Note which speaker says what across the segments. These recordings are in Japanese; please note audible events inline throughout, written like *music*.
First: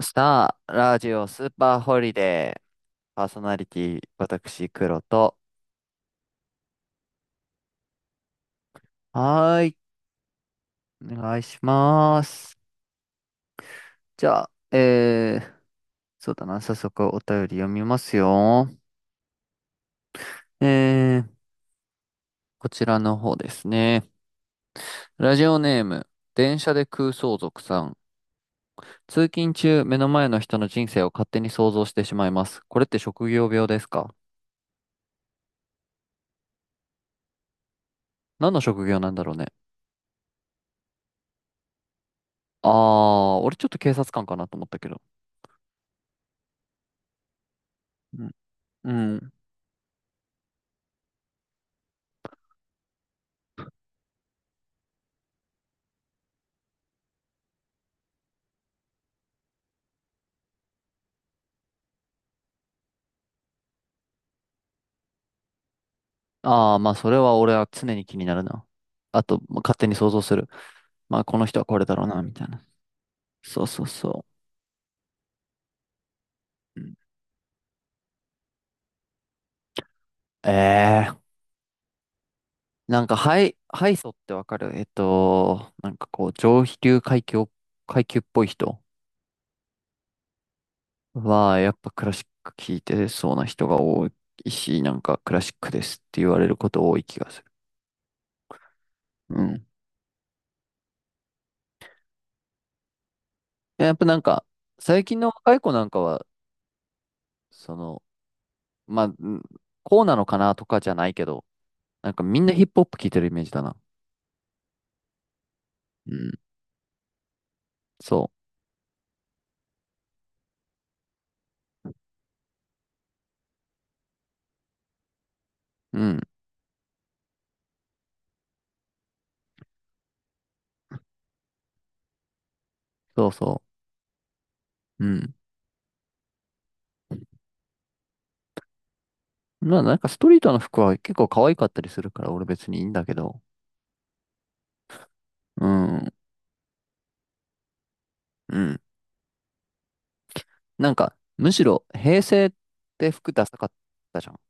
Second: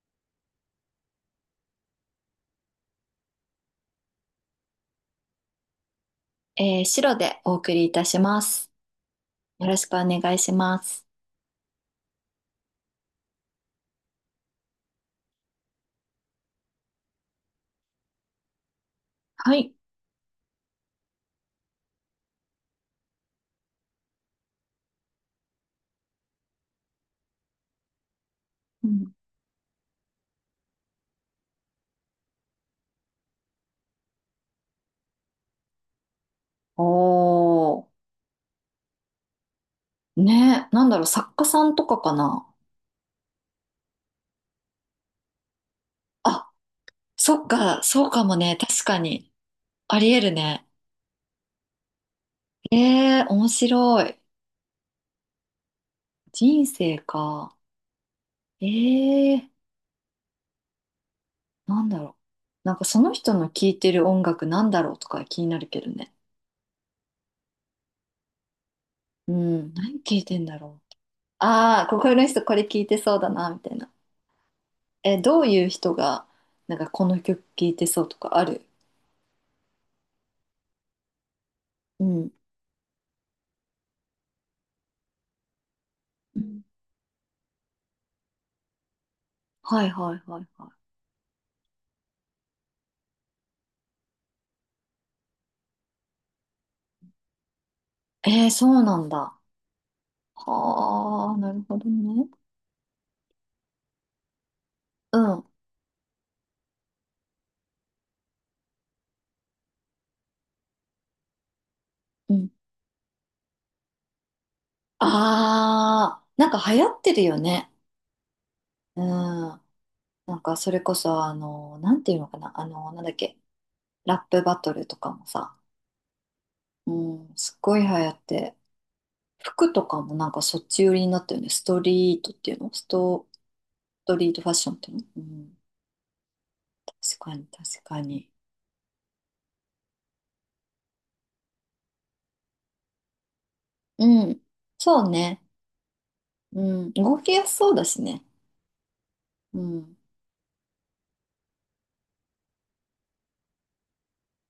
Speaker 1: スター、ラジオ、スーパーホリデー、パーソナリティ、私、黒と。
Speaker 2: 白でお送りいたします。
Speaker 1: はー
Speaker 2: よ
Speaker 1: い、
Speaker 2: ろしくお願いしま
Speaker 1: お
Speaker 2: す。
Speaker 1: 願いします。じゃあ、えー、そうだな、早速お便り読みますよ。
Speaker 2: はい。
Speaker 1: えー、こちらの方ですね。ラジオネーム、電車で空想族さん。
Speaker 2: うん。
Speaker 1: 通勤中、目の前の人の人生を勝手に想像してしまいます。これって職業病ですか？
Speaker 2: おー。
Speaker 1: 何の職業なんだろうね。
Speaker 2: ね、なんだろう、作家さんとかかな。
Speaker 1: あー、俺ちょっと警察官かなと思ったけど。
Speaker 2: あ、そっか、そう
Speaker 1: う
Speaker 2: か
Speaker 1: ん。
Speaker 2: もね、確
Speaker 1: う
Speaker 2: か
Speaker 1: ん。
Speaker 2: に。ありえるね。えー、面白い。人生か。えー、なんだろなんかその人の聴いてる音楽なんだろうとか気になるけどね。
Speaker 1: ああ、まあ、それは俺は常に気になるな。あ
Speaker 2: う
Speaker 1: と、まあ
Speaker 2: ん、
Speaker 1: 勝手に
Speaker 2: 何
Speaker 1: 想
Speaker 2: 聴
Speaker 1: 像
Speaker 2: い
Speaker 1: す
Speaker 2: てん
Speaker 1: る。
Speaker 2: だろう。
Speaker 1: まあ、この人はこ
Speaker 2: あ
Speaker 1: れ
Speaker 2: あ、
Speaker 1: だ
Speaker 2: こ
Speaker 1: ろう
Speaker 2: こ
Speaker 1: な、
Speaker 2: の
Speaker 1: み
Speaker 2: 人
Speaker 1: たい
Speaker 2: こ
Speaker 1: な。
Speaker 2: れ聴いてそうだな、み
Speaker 1: そう
Speaker 2: たい
Speaker 1: そう
Speaker 2: な。
Speaker 1: そ
Speaker 2: え、どういう人が、なん
Speaker 1: う。う
Speaker 2: か
Speaker 1: ん。
Speaker 2: この曲聴いてそうとかある？
Speaker 1: ええ、
Speaker 2: うん。
Speaker 1: なんか、ハイソってわかる？なんかこう、
Speaker 2: うん。
Speaker 1: 上流階級、階級っぽい人
Speaker 2: はいはいはいは
Speaker 1: は、やっぱクラシック聴いてそうな人が多いし、なんかクラシックですって言われること多い気がする。
Speaker 2: い。えー、そうなんだ。
Speaker 1: うん。
Speaker 2: はあ、なるほどね。
Speaker 1: やっぱなんか、最近
Speaker 2: う
Speaker 1: の
Speaker 2: ん、
Speaker 1: 若い子なんかは、その、まあ、うん、こうなのかなとかじゃないけど、なんか
Speaker 2: う
Speaker 1: みん
Speaker 2: ん。
Speaker 1: なヒップホップ聴いてるイメージだな。
Speaker 2: あ
Speaker 1: う
Speaker 2: あ、
Speaker 1: ん。
Speaker 2: なんか流行ってるよね。
Speaker 1: そ
Speaker 2: うん。なんかそれこそ、なんていうのかな。なんだっけ。ラップバトルとかもさ。
Speaker 1: う。うん。
Speaker 2: うん、すっごい流行って。服とかもなんかそっち寄りになったよね。ストリートっていうのスト、
Speaker 1: そうそ
Speaker 2: ストリートファッションっていうの。
Speaker 1: う。う
Speaker 2: う
Speaker 1: ん。
Speaker 2: ん、確かに確かに。
Speaker 1: まあなんかストリートの服は結構可愛かったりするから俺別にいいんだけど。
Speaker 2: うん。そうね。
Speaker 1: うん。
Speaker 2: うん。動きやすそうだしね。
Speaker 1: うん。
Speaker 2: うん。
Speaker 1: なんかむしろ平成って服ダサかったじゃん。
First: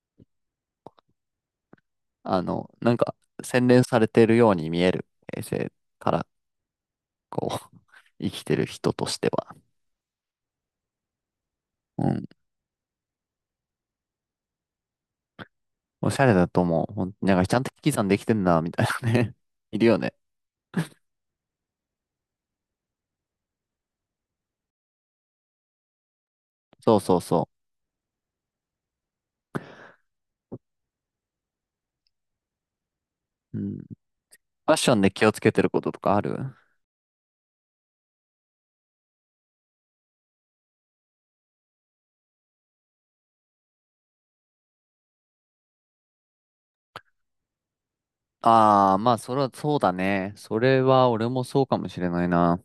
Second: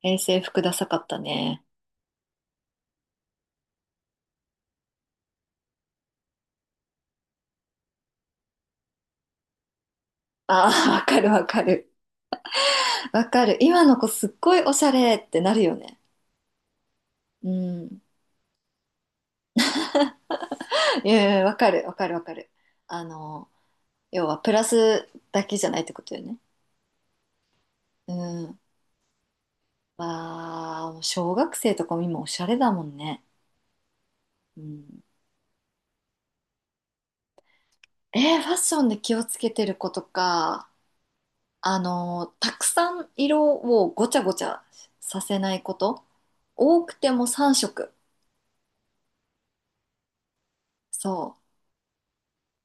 Speaker 2: 平成服ダサかったね。
Speaker 1: なんか洗練されてるように見える平成からこう *laughs* 生きてる人としては。
Speaker 2: ああ、わかるわかる。
Speaker 1: うん。
Speaker 2: わかる。今の子すっごいおしゃれってなるよね。
Speaker 1: おしゃれだと思う。ほんなんか
Speaker 2: う
Speaker 1: ちゃんと引き
Speaker 2: ん。
Speaker 1: 算できてんな、みたいなね。*laughs* いるよね。
Speaker 2: いやいや、わかるわかるわかる。あの、要はプラスだけじゃないってことよね。
Speaker 1: そうそうそ
Speaker 2: うん。わあ、もう小学生とかも今おしゃれだもんね。
Speaker 1: う。うん。フ
Speaker 2: う
Speaker 1: ァッション
Speaker 2: ん。
Speaker 1: で気をつけてることとかある？
Speaker 2: えー、ファッションで気をつけてる子とか。たくさん色をごちゃごちゃさせないこと。多くても3色。
Speaker 1: ああ、まあ、それはそうだね。それは
Speaker 2: そ
Speaker 1: 俺もそうかもしれないな。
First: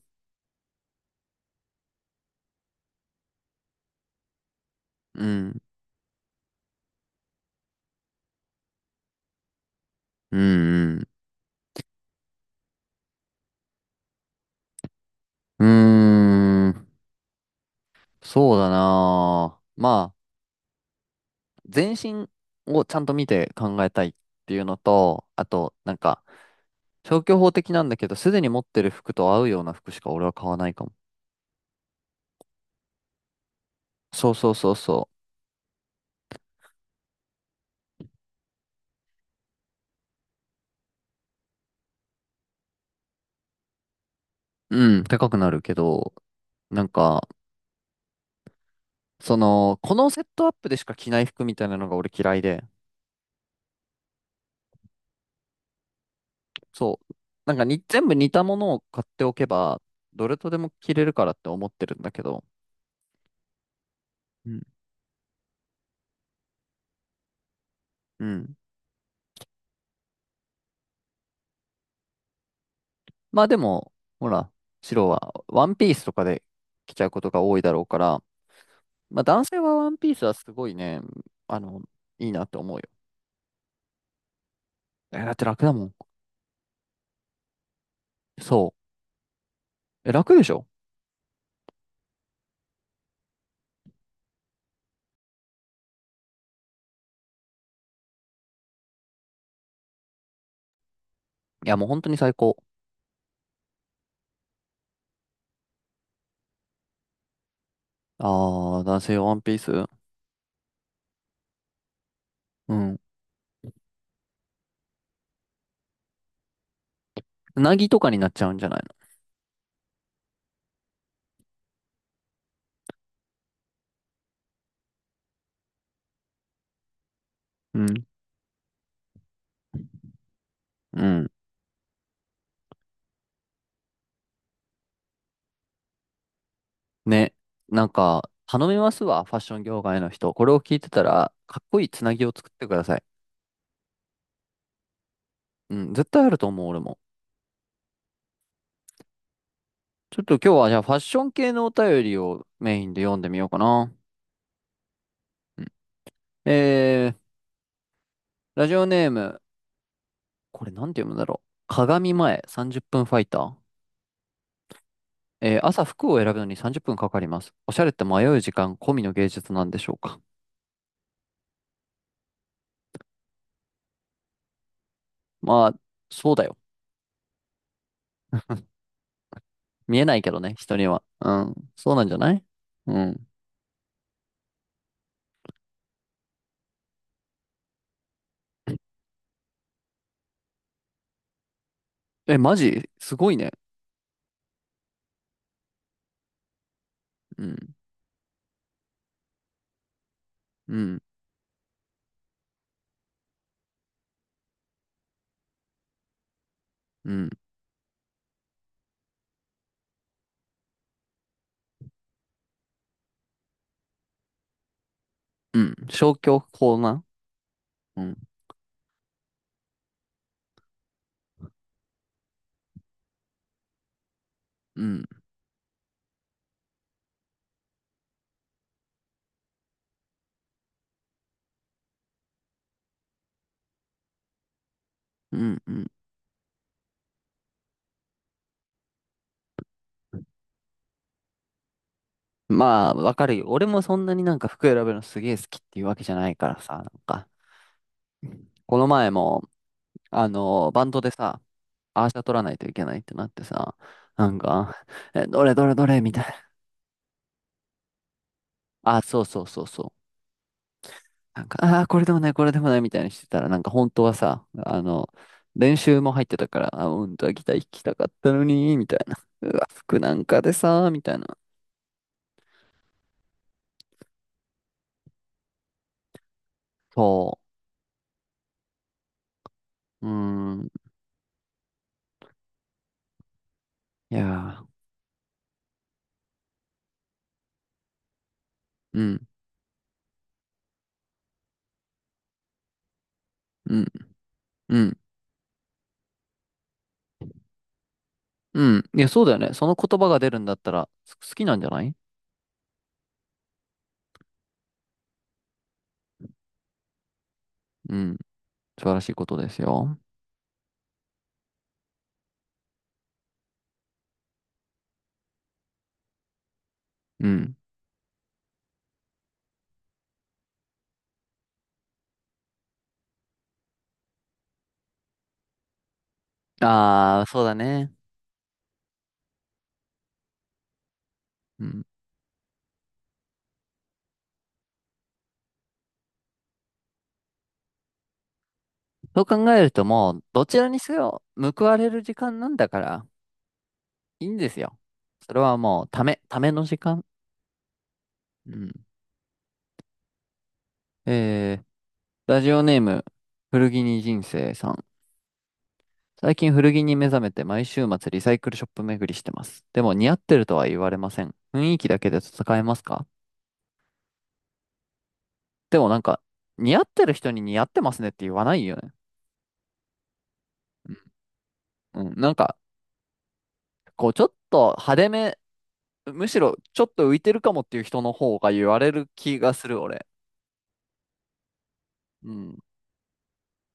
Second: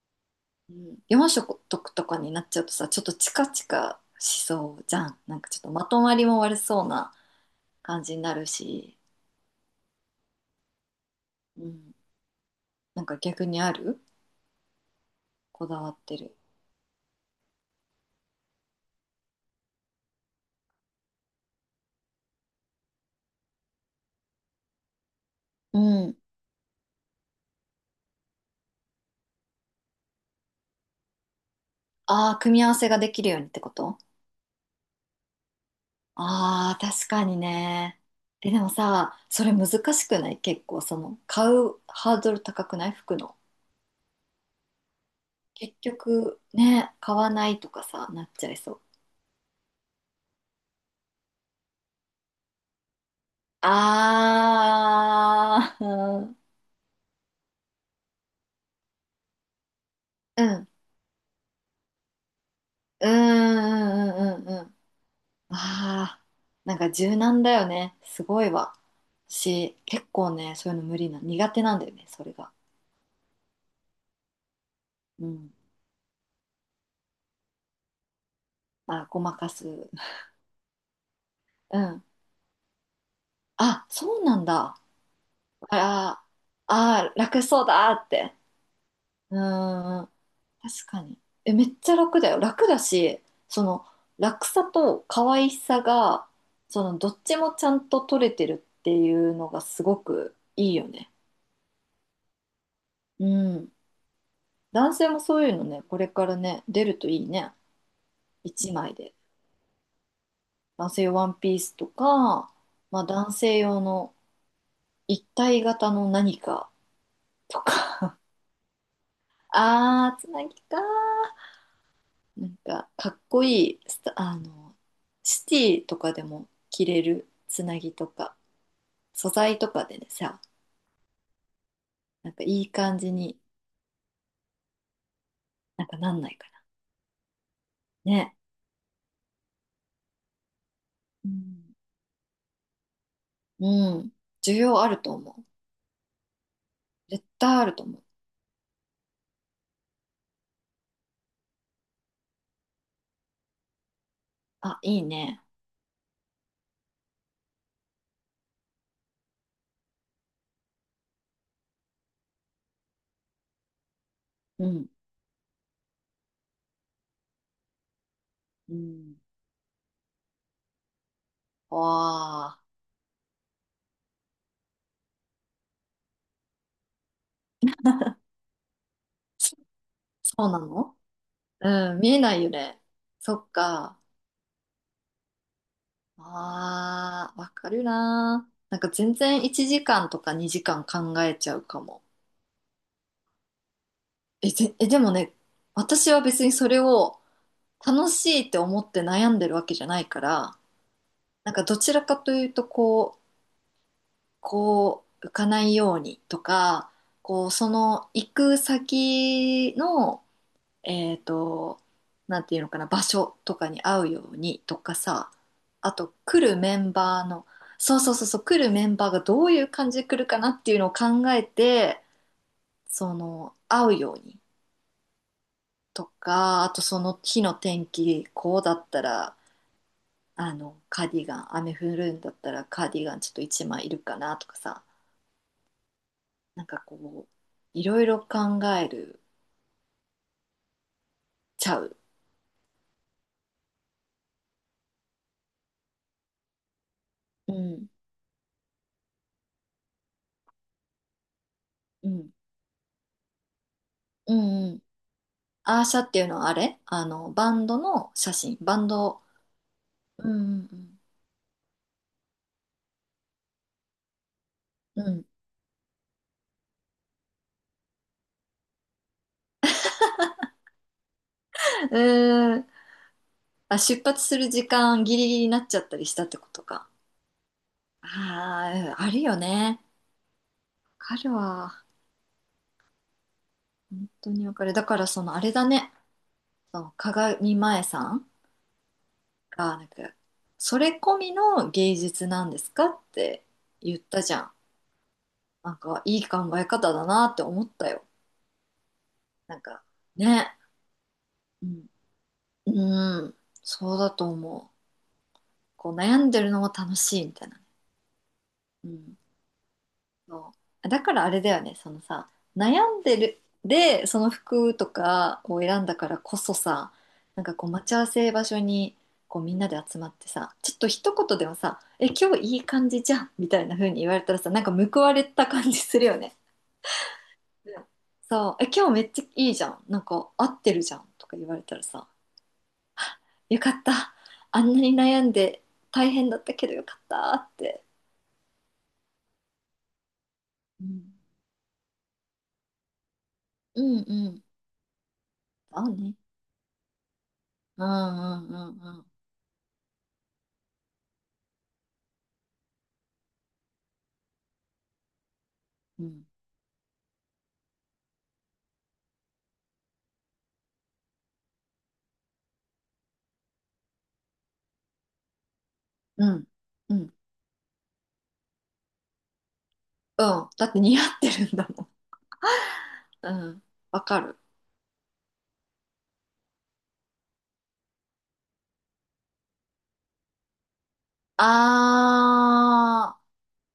Speaker 2: う。うん、4色とかになっちゃうとさ、ちょっとチカチカしそうじゃん。
Speaker 1: う
Speaker 2: なんかちょ
Speaker 1: ん。
Speaker 2: っとまとまりも悪そうな感じになるし。
Speaker 1: うん、
Speaker 2: うん。なんか逆にある？
Speaker 1: う
Speaker 2: こだわってる。
Speaker 1: ん。うーん。そうだな。まあ、全身をちゃんと見て考えたいっていうのと、あと、
Speaker 2: う
Speaker 1: なん
Speaker 2: ん。
Speaker 1: か、消去法的なんだけど、すでに持ってる服と合うような服しか俺は買わないかも。
Speaker 2: ああ、組み合わせができるようにってこと？
Speaker 1: そうそうそうそ
Speaker 2: ああー、確かにね。え、でもさ、それ難しくない？結構、その、買うハードル高くない？服の。
Speaker 1: う。うん、高くなるけ
Speaker 2: 結
Speaker 1: ど、
Speaker 2: 局
Speaker 1: なん
Speaker 2: ね、買
Speaker 1: か、
Speaker 2: わないとかさ、なっちゃいそう。
Speaker 1: このセットアップでしか着ない服みたいなのが俺嫌いで、
Speaker 2: あー、う
Speaker 1: そう。なんかに、全部似たものを買っておけば、どれ
Speaker 2: ん、う
Speaker 1: とで
Speaker 2: ん、
Speaker 1: も着れるからって思ってるんだけど、
Speaker 2: うん、うん、
Speaker 1: うん。
Speaker 2: うん。あー、なんか柔軟だよね。す
Speaker 1: う
Speaker 2: ごい
Speaker 1: ん。
Speaker 2: わ。私、結構ね、そういうの無理な、苦手なんだよね、それが。
Speaker 1: まあでも、ほら、白
Speaker 2: う
Speaker 1: は
Speaker 2: ん。
Speaker 1: ワンピースとかで着ちゃうことが多いだろうから、
Speaker 2: あ、ご
Speaker 1: まあ
Speaker 2: ま
Speaker 1: 男
Speaker 2: か
Speaker 1: 性はワ
Speaker 2: す。
Speaker 1: ンピースはすごいね、あ
Speaker 2: う
Speaker 1: の、
Speaker 2: ん。
Speaker 1: いいなと思うよ。
Speaker 2: あ、そうなんだ。
Speaker 1: え、だって楽だ
Speaker 2: あ
Speaker 1: もん。
Speaker 2: ら。あー、楽そうだって。
Speaker 1: そ
Speaker 2: う
Speaker 1: う。
Speaker 2: ん、
Speaker 1: え、楽でしょ？
Speaker 2: 確かに。え、めっちゃ楽だよ。楽だし、その楽さと可愛さが、そのどっちもちゃんと取れてるっていうのがすごくいいよね。
Speaker 1: いや、もう本当に最高。
Speaker 2: うん。男性もそういうのね、これからね、出るといいね。一
Speaker 1: あー、
Speaker 2: 枚
Speaker 1: 男
Speaker 2: で。
Speaker 1: 性ワンピース。
Speaker 2: 男性用ワンピースとか、
Speaker 1: うん。
Speaker 2: まあ男性用の一体型の何かと
Speaker 1: うなぎとかに
Speaker 2: か。
Speaker 1: なっちゃうんじゃない
Speaker 2: *laughs* あー、つなぎかー。なんかかっこいいスタシティとかでも着れるつな
Speaker 1: の？う
Speaker 2: ぎ
Speaker 1: ん。
Speaker 2: とか素材とかでねさ、
Speaker 1: うん。
Speaker 2: なんかいい感じになんかなんないか
Speaker 1: ね、なん
Speaker 2: な。
Speaker 1: か、
Speaker 2: ね。
Speaker 1: 頼みますわ、ファッション業界の人。これを聞いてた
Speaker 2: う
Speaker 1: ら、かっ
Speaker 2: ん、
Speaker 1: こいいつなぎを作ってください。
Speaker 2: うん、需要あると思う。
Speaker 1: うん、絶対あると思う、俺も。
Speaker 2: 絶対あると思う。
Speaker 1: ちょっと今日はじゃあファッション系のお便りをメインで読んでみようかな。
Speaker 2: あ、いいね。
Speaker 1: うん、えー、ラジオネーム、これなんて読むんだろう。鏡前30分ファイター。
Speaker 2: うん、
Speaker 1: 朝服を選ぶのに30分かかります。おしゃれって迷う時
Speaker 2: う
Speaker 1: 間込みの
Speaker 2: ん。
Speaker 1: 芸術なんでしょうか。
Speaker 2: わあ。
Speaker 1: まあ、そうだよ。
Speaker 2: そ、
Speaker 1: 見えないけど
Speaker 2: そう
Speaker 1: ね、
Speaker 2: な
Speaker 1: 人に
Speaker 2: の。
Speaker 1: は。うん、そ
Speaker 2: う
Speaker 1: う
Speaker 2: ん、
Speaker 1: なん
Speaker 2: 見
Speaker 1: じゃ
Speaker 2: え
Speaker 1: な
Speaker 2: ない
Speaker 1: い？
Speaker 2: よね。
Speaker 1: うん。
Speaker 2: そっか。ああ、わかるな。なんか全然1時間とか2時間考えちゃうかも。
Speaker 1: え、マジすごいね。
Speaker 2: え、ぜ、え、でもね、私は別にそれを
Speaker 1: うん。
Speaker 2: 楽しいって思って悩んでるわけじゃないから、
Speaker 1: うん。
Speaker 2: なんかどちらかというと、こう、浮かないようにとか、
Speaker 1: うん、
Speaker 2: こう、その行く先の、えっと、なんていうのかな、場所とかに合うようにとかさ、
Speaker 1: うん、
Speaker 2: あと
Speaker 1: 消去
Speaker 2: 来るメ
Speaker 1: 法
Speaker 2: ン
Speaker 1: な。
Speaker 2: バーの、そう
Speaker 1: う
Speaker 2: そう
Speaker 1: ん、
Speaker 2: そうそう、来るメンバーがどういう感じで来るかなっていうのを考えて、その、合うように。
Speaker 1: うん、
Speaker 2: とか、あとその日の天気、こうだったら、あの、カーディガン、雨降るんだったらカーディガンちょっと一枚いるかなとかさ、
Speaker 1: うん、うん。
Speaker 2: なんかこう、いろいろ考えるちゃう。
Speaker 1: まあ、わかるよ。俺もそんなになんか服選ぶのすげえ好きっていうわけじゃないからさ、なんか、
Speaker 2: うん、
Speaker 1: この前も、バンドでさ、ア
Speaker 2: う
Speaker 1: ーシャ
Speaker 2: ん、
Speaker 1: 取らないといけないってなってさ、な
Speaker 2: う
Speaker 1: ん
Speaker 2: ん、
Speaker 1: か、
Speaker 2: うん。
Speaker 1: え、どれどれ
Speaker 2: アー
Speaker 1: ど
Speaker 2: シ
Speaker 1: れ
Speaker 2: ャっ
Speaker 1: み
Speaker 2: て
Speaker 1: た
Speaker 2: い
Speaker 1: い
Speaker 2: う
Speaker 1: な。
Speaker 2: のはあれ、あの、バンドの写真、バン
Speaker 1: あ、そ
Speaker 2: ド、
Speaker 1: うそうそうそう。
Speaker 2: うん、うん、
Speaker 1: なんか、ああ、これでもない、これでもないみたいにしてたら、なんか本当はさ、
Speaker 2: うん。うん、
Speaker 1: 練習も入ってたから、あ、本当はギター弾きたかったのに、みたいな。うわ、服なんかでさ、みたいな。
Speaker 2: うーん。あ、出発する時間ギリギリになっちゃったりしたってことか。
Speaker 1: そ
Speaker 2: ああ、うん、あるよね。
Speaker 1: う。うー、
Speaker 2: わかるわ。本
Speaker 1: いや
Speaker 2: 当にわか
Speaker 1: ー、
Speaker 2: る。だからそのあれだね。そう、鏡前さん
Speaker 1: うん、
Speaker 2: が、なんか、それ込みの芸術なんですかって
Speaker 1: うん、
Speaker 2: 言ったじゃん。
Speaker 1: うん、
Speaker 2: なんか、いい考え方だなって思ったよ。
Speaker 1: うん。いや、そうだよね。
Speaker 2: なん
Speaker 1: その
Speaker 2: か、
Speaker 1: 言葉が出るんだっ
Speaker 2: ね。
Speaker 1: たら、好きなん
Speaker 2: う
Speaker 1: じゃな
Speaker 2: ん、
Speaker 1: い？
Speaker 2: うん、そうだと思う。こう、悩んでるのも楽しいみたいなね。
Speaker 1: うん、素
Speaker 2: う
Speaker 1: 晴らしい
Speaker 2: ん。
Speaker 1: ことですよ。
Speaker 2: そうだからあれだよね、そのさ、悩んでるでその服とかを選んだからこそさ、
Speaker 1: う
Speaker 2: なんか
Speaker 1: ん。
Speaker 2: こう待ち合わせ場所にこうみんなで集まってさ、ちょっと一言でもさ「え、今日いい感じじゃん」みたいな風に言われたらさ、なんか報われた感じするよね。
Speaker 1: ああ、そうだ
Speaker 2: うん。
Speaker 1: ね。
Speaker 2: そう、「え、今日めっちゃいいじゃん、なんか合ってるじゃん」とか言われ
Speaker 1: う
Speaker 2: たら
Speaker 1: ん。
Speaker 2: さ、「よかった、あんなに悩んで大変だったけど、よかった」って。
Speaker 1: そう考えるともう、どちらに
Speaker 2: う
Speaker 1: せ
Speaker 2: ん
Speaker 1: よ、報われる時間なんだから、
Speaker 2: うん
Speaker 1: いい
Speaker 2: う
Speaker 1: ん
Speaker 2: ん。
Speaker 1: ですよ。それはも
Speaker 2: 合
Speaker 1: う、
Speaker 2: う
Speaker 1: た
Speaker 2: ね。
Speaker 1: め、ための時間。
Speaker 2: うんうん
Speaker 1: う
Speaker 2: う
Speaker 1: ん。
Speaker 2: んうん。
Speaker 1: えー、ラジオネーム、古着に人生さん。
Speaker 2: うん
Speaker 1: 最近古着に目覚めて毎週末リサイクルショップ巡りしてます。でも似合ってるとは言われません。雰囲気だけで戦えますか？でもなんか、
Speaker 2: うん。
Speaker 1: 似合っ
Speaker 2: う
Speaker 1: てる
Speaker 2: ん。
Speaker 1: 人に似合ってますねって言わないよね。
Speaker 2: うん。だって
Speaker 1: うん。
Speaker 2: 似合ってるんだもん。
Speaker 1: うん。なんか、
Speaker 2: うん。わ
Speaker 1: こう、ち
Speaker 2: か
Speaker 1: ょっ
Speaker 2: る。
Speaker 1: と派手め、むしろちょっと浮いてるかもっていう人の方が言われる気がする、俺。うん。
Speaker 2: あー。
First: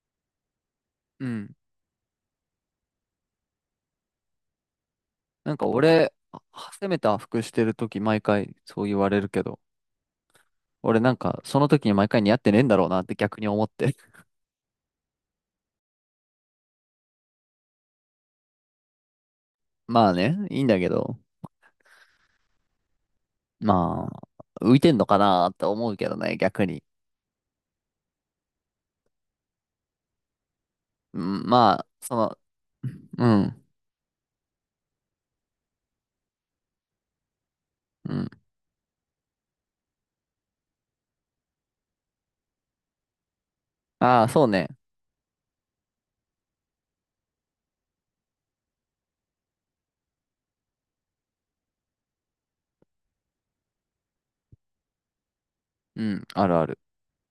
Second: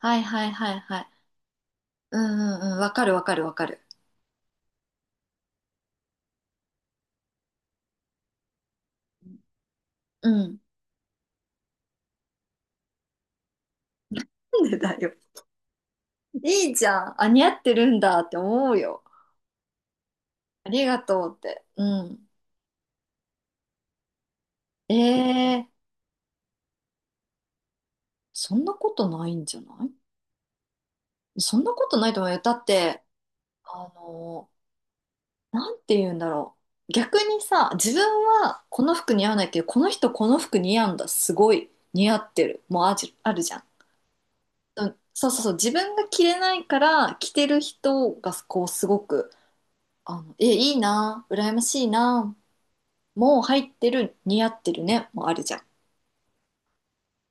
Speaker 2: はいはいはいはい。
Speaker 1: うん。
Speaker 2: うんうんうん。わかるわかるわかる。
Speaker 1: なんか俺、あ、攻めた服してる時毎回そう言われるけど、
Speaker 2: うん。
Speaker 1: 俺なんか、その時に毎回似合ってねえんだろうなって逆に思って。
Speaker 2: なんでだよ。いいじゃん。あ、似合ってるんだって思うよ。
Speaker 1: *laughs* まあね、いいん
Speaker 2: あ
Speaker 1: だ
Speaker 2: り
Speaker 1: け
Speaker 2: が
Speaker 1: ど、
Speaker 2: とうって。うん。
Speaker 1: まあ、浮いて
Speaker 2: え
Speaker 1: んのかなって
Speaker 2: ー、
Speaker 1: 思うけどね、逆に。
Speaker 2: そんなことないんじゃない？
Speaker 1: うん、
Speaker 2: そん
Speaker 1: ま
Speaker 2: な
Speaker 1: あ、
Speaker 2: ことないと思うよ。だって、
Speaker 1: うん、
Speaker 2: あのなんて言うんだろう。逆にさ、自
Speaker 1: うん。
Speaker 2: 分はこの服似合わないけど、この人この服似合うんだ。すごい似合ってる。もうあじ、あるじゃん。
Speaker 1: ああ、そうね。
Speaker 2: うん、そうそうそう。自分が着れないから、着てる人がこうすごく、あの、え、いいな、羨ましいな、もう入ってる、似合ってるね、もうあるじゃん。
Speaker 1: うん、あるある。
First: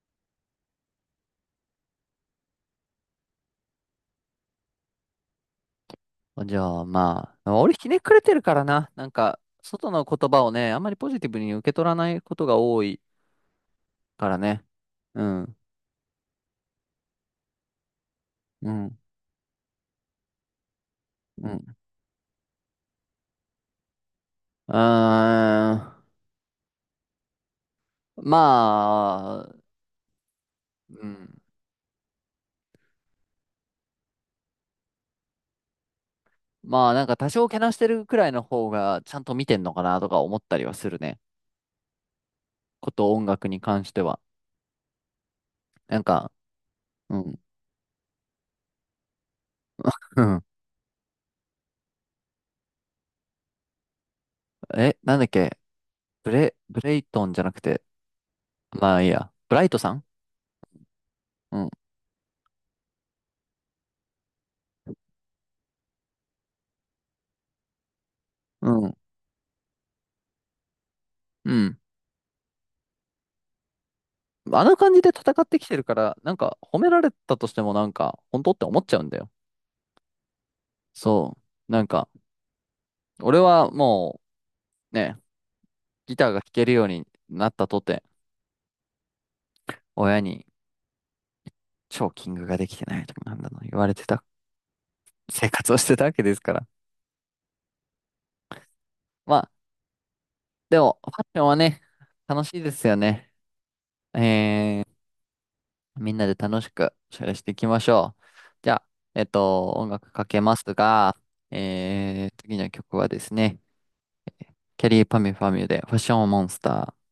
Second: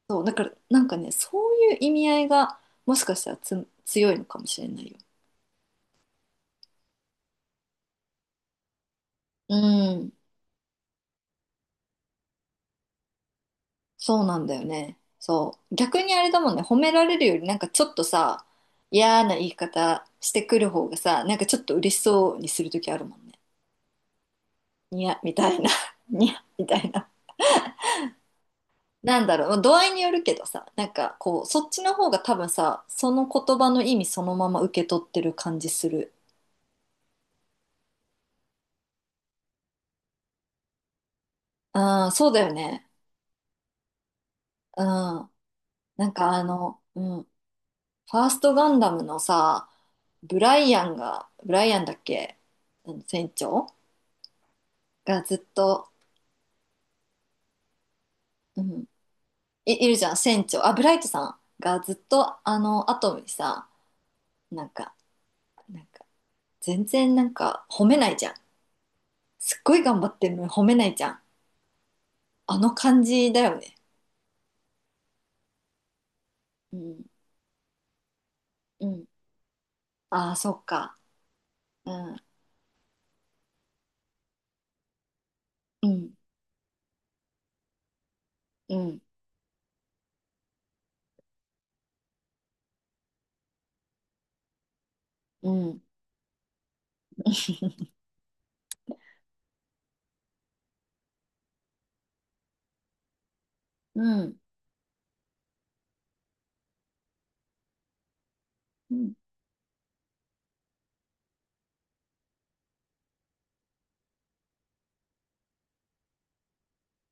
Speaker 2: そう、だから、なんかね、そういう意味合いが、もしかしたら強いのかもしれないよ。
Speaker 1: じゃあまあ、俺ひねくれてるからな。なんか、
Speaker 2: う
Speaker 1: 外の
Speaker 2: ん。
Speaker 1: 言葉をね、あんまりポジティブに受け取らないことが多い
Speaker 2: そう
Speaker 1: から
Speaker 2: なんだ
Speaker 1: ね。
Speaker 2: よね。
Speaker 1: うん、
Speaker 2: そう。逆にあれだもんね、褒められるよりなんかちょっとさ、
Speaker 1: うん、
Speaker 2: 嫌な言い方してくる方がさ、なんか
Speaker 1: う
Speaker 2: ちょっ
Speaker 1: ん。
Speaker 2: と嬉しそうにするときあるもんね。
Speaker 1: うー
Speaker 2: にや、みたいな。
Speaker 1: ん、
Speaker 2: *laughs* にや、みたいな。
Speaker 1: ま
Speaker 2: なんだろう、ま
Speaker 1: あ、
Speaker 2: あ度合いによるけどさ、なん
Speaker 1: う
Speaker 2: か
Speaker 1: ん。
Speaker 2: こう、そっちの方が多分さ、その言葉の意味そのまま受け取ってる感じする。
Speaker 1: まあなんか多少けなしてるくらいの方がちゃんと見てんのかなとか思ったりはするね。
Speaker 2: うん、そうだよね。
Speaker 1: こと音楽に関しては。
Speaker 2: うん。
Speaker 1: なん
Speaker 2: なんか
Speaker 1: か、
Speaker 2: あの、う
Speaker 1: う
Speaker 2: ん。
Speaker 1: ん、
Speaker 2: ファーストガンダムのさ、
Speaker 1: *laughs* う
Speaker 2: ブ
Speaker 1: ん。
Speaker 2: ライアンが、ブライアンだっけ？あの船長
Speaker 1: え、なん
Speaker 2: が
Speaker 1: だっ
Speaker 2: ずっ
Speaker 1: け？
Speaker 2: と、
Speaker 1: ブレイトンじゃなくて、
Speaker 2: うん、
Speaker 1: まあいいや。ブライト
Speaker 2: い、い
Speaker 1: さ
Speaker 2: るじ
Speaker 1: ん。
Speaker 2: ゃん、船長。あ、ブライトさん
Speaker 1: うん、
Speaker 2: がずっとあのアトムにさ、なんか、なんか、全然なんか褒めないじゃん。
Speaker 1: うん、
Speaker 2: すっごい頑張ってるのに褒めないじゃん。
Speaker 1: うん。
Speaker 2: あの感じだよね。
Speaker 1: あの感じで戦ってきてるから、なんか
Speaker 2: う
Speaker 1: 褒めら
Speaker 2: ん、
Speaker 1: れたとしてもなんか、本当って思っ
Speaker 2: う
Speaker 1: ちゃう
Speaker 2: ん。
Speaker 1: んだよ。
Speaker 2: ああ、そっか。
Speaker 1: そう。なん
Speaker 2: う
Speaker 1: か、
Speaker 2: ん、
Speaker 1: 俺はもうね、
Speaker 2: うん、
Speaker 1: ギターが弾けるようになったとて、
Speaker 2: うん、
Speaker 1: 親にチョーキングができてないとかなんだの言われてた
Speaker 2: う
Speaker 1: 生活を
Speaker 2: ん、
Speaker 1: してたわけですから。まあ、でも、ファッションはね、楽しいですよね。
Speaker 2: うん。
Speaker 1: えー、みんなで楽しくおしゃれしていきましょう。じゃあ、
Speaker 2: うん
Speaker 1: 音楽かけますが、次の曲はですね、キャリーパミュパミュでファッションモンスター。